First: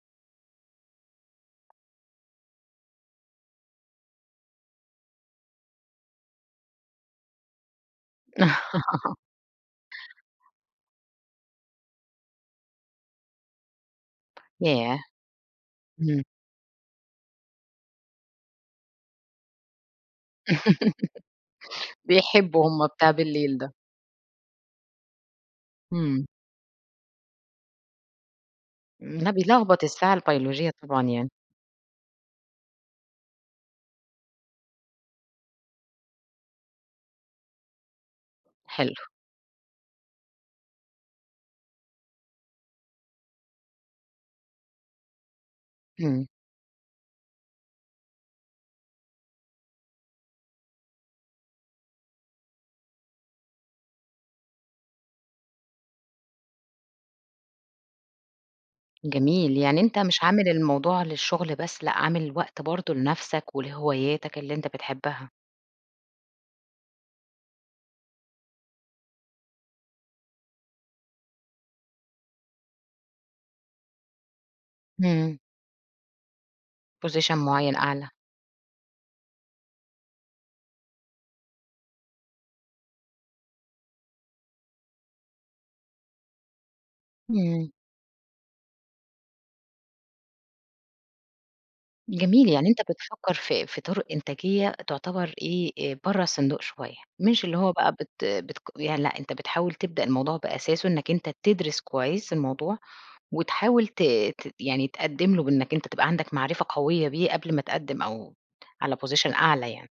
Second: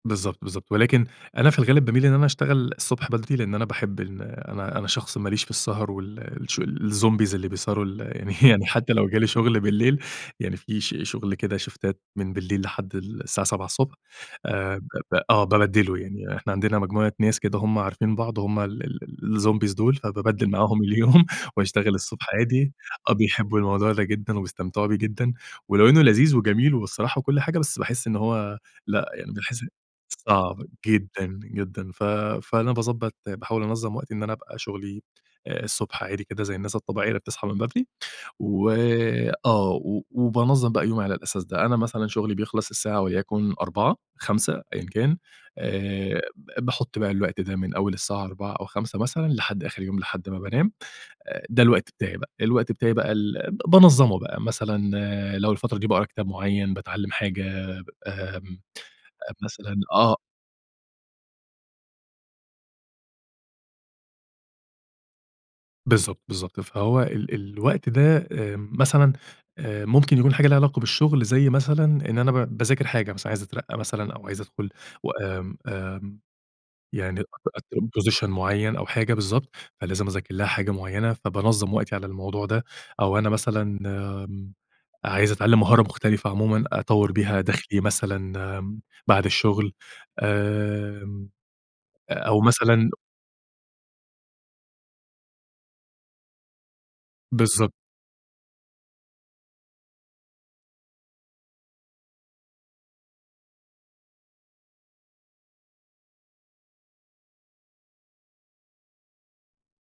بالضبط، بالضبط، ولكن أنا في الغالب بامِيل إن أنا أشتغل الصبح بدري؛ لإن أنا باحب إن أنا أنا شخص ما ليش في السهر وال الش الZombies اللي بيسهروا ال يعني حتى لو جِه لي شُغل بالليل، يعني في ش شُغل كده شِفْتَات من بالليل لحد الساعة 07:00 آآ، ب ياه! ب آه، بابدِّله إمم. يعني. إحنا عندنا مجموعة ناس كده هُم عارفين بعض هُم ال ال ال الZombies دول، فبابدَّل معاهم اليوم واشتغل الصبح بيحبوا عادي، هُم بتاع آه بالليل بيحبوا ده. الموضوع ده جدًا وبيستمتعوا بيه جدًا، ولو إنه إمم. لذيذ وجميل وبالصراحة وكل حاجة، بس باحسّ إن هو لأ ما يعني باحسّ بيلخبط الساعة صعب البيولوجية طبعًا يعني. جدًا، جدًا. ف فأنا باضبط باحاول أنظَّم وقتي، إن أنا أبقى شُغلي الصبح عادي كده زي الناس الطبيعية، اللي بتصحى من بدري، و حلو. آه، و وبانظَّم بقى يومي على الأساس ده. أنا مثلًا شُغلي بيخلص الساعة وليكن 16:00، 17:00 أيًا كان، آآ، إمم. ب باحط بقى الوقت ده من أول الساعة 16:00 أو 17:00 مثلًا، لحد آخر اليوم، لحد ما بانام، آآ، ده الوقت بتاعي بقى، ده الوقت بتاعي بقى ال ب بانظَّمه بقى، مثلًا لو الفترة دي باقرا كتاب معيَّن، باتعلم حاجة، ب آمم، جميل، مثلًا يعني أنت آه مش عامل الموضوع للشُغل بس، لأ عامل وقت برضه لنفْسَك ولهواياتك اللي أنت بتحبها. بالضبط، بالضبط. فهو ال الوقت ده آمم، مثلًا، آآ، ممكن يكون حاجة ليها علاقة بالشُغل، زي مثلًا إن أنا ب باذاكر حاجة مثلًا، عايز أترقّى مثلًا أو عايز أدْخُل و إمم. آمم، آمم، يعني Position [unintelligible] معيَّن أتقدِّم أعلى. Position معيّن أو حاجة بالضبط، فلازم أذاكر لها حاجة معيَّنة، فبانظَّم وقتي على الموضوع ده، أو أنا مثلًا، آمم، عايز أتعلم مهارة مختلفة عمومًا، أطوَّر بيها إمم. دخلِي مثلًا، آمم، بعد الشُغل، آمم، آآ، أو جميل، يعني أنت مثلًا بتفكّر في في طُرق إنتاجية تُعتَبر إيه، آآ، برّا الصندوق شوية، مش اللي هو بالضبط. بقى بت بتق يعني لأ، أنت بتحاول تبدأ الموضوع بأساسه إنَّك أنت تدْرِس كويِّس الموضوع، وتحاول ت ت يعني تقدِّم له بإنَّك أنت تبقى عندك معرفة قوية بيه قبل ما تقدِّم أو على Position أعلى يعني.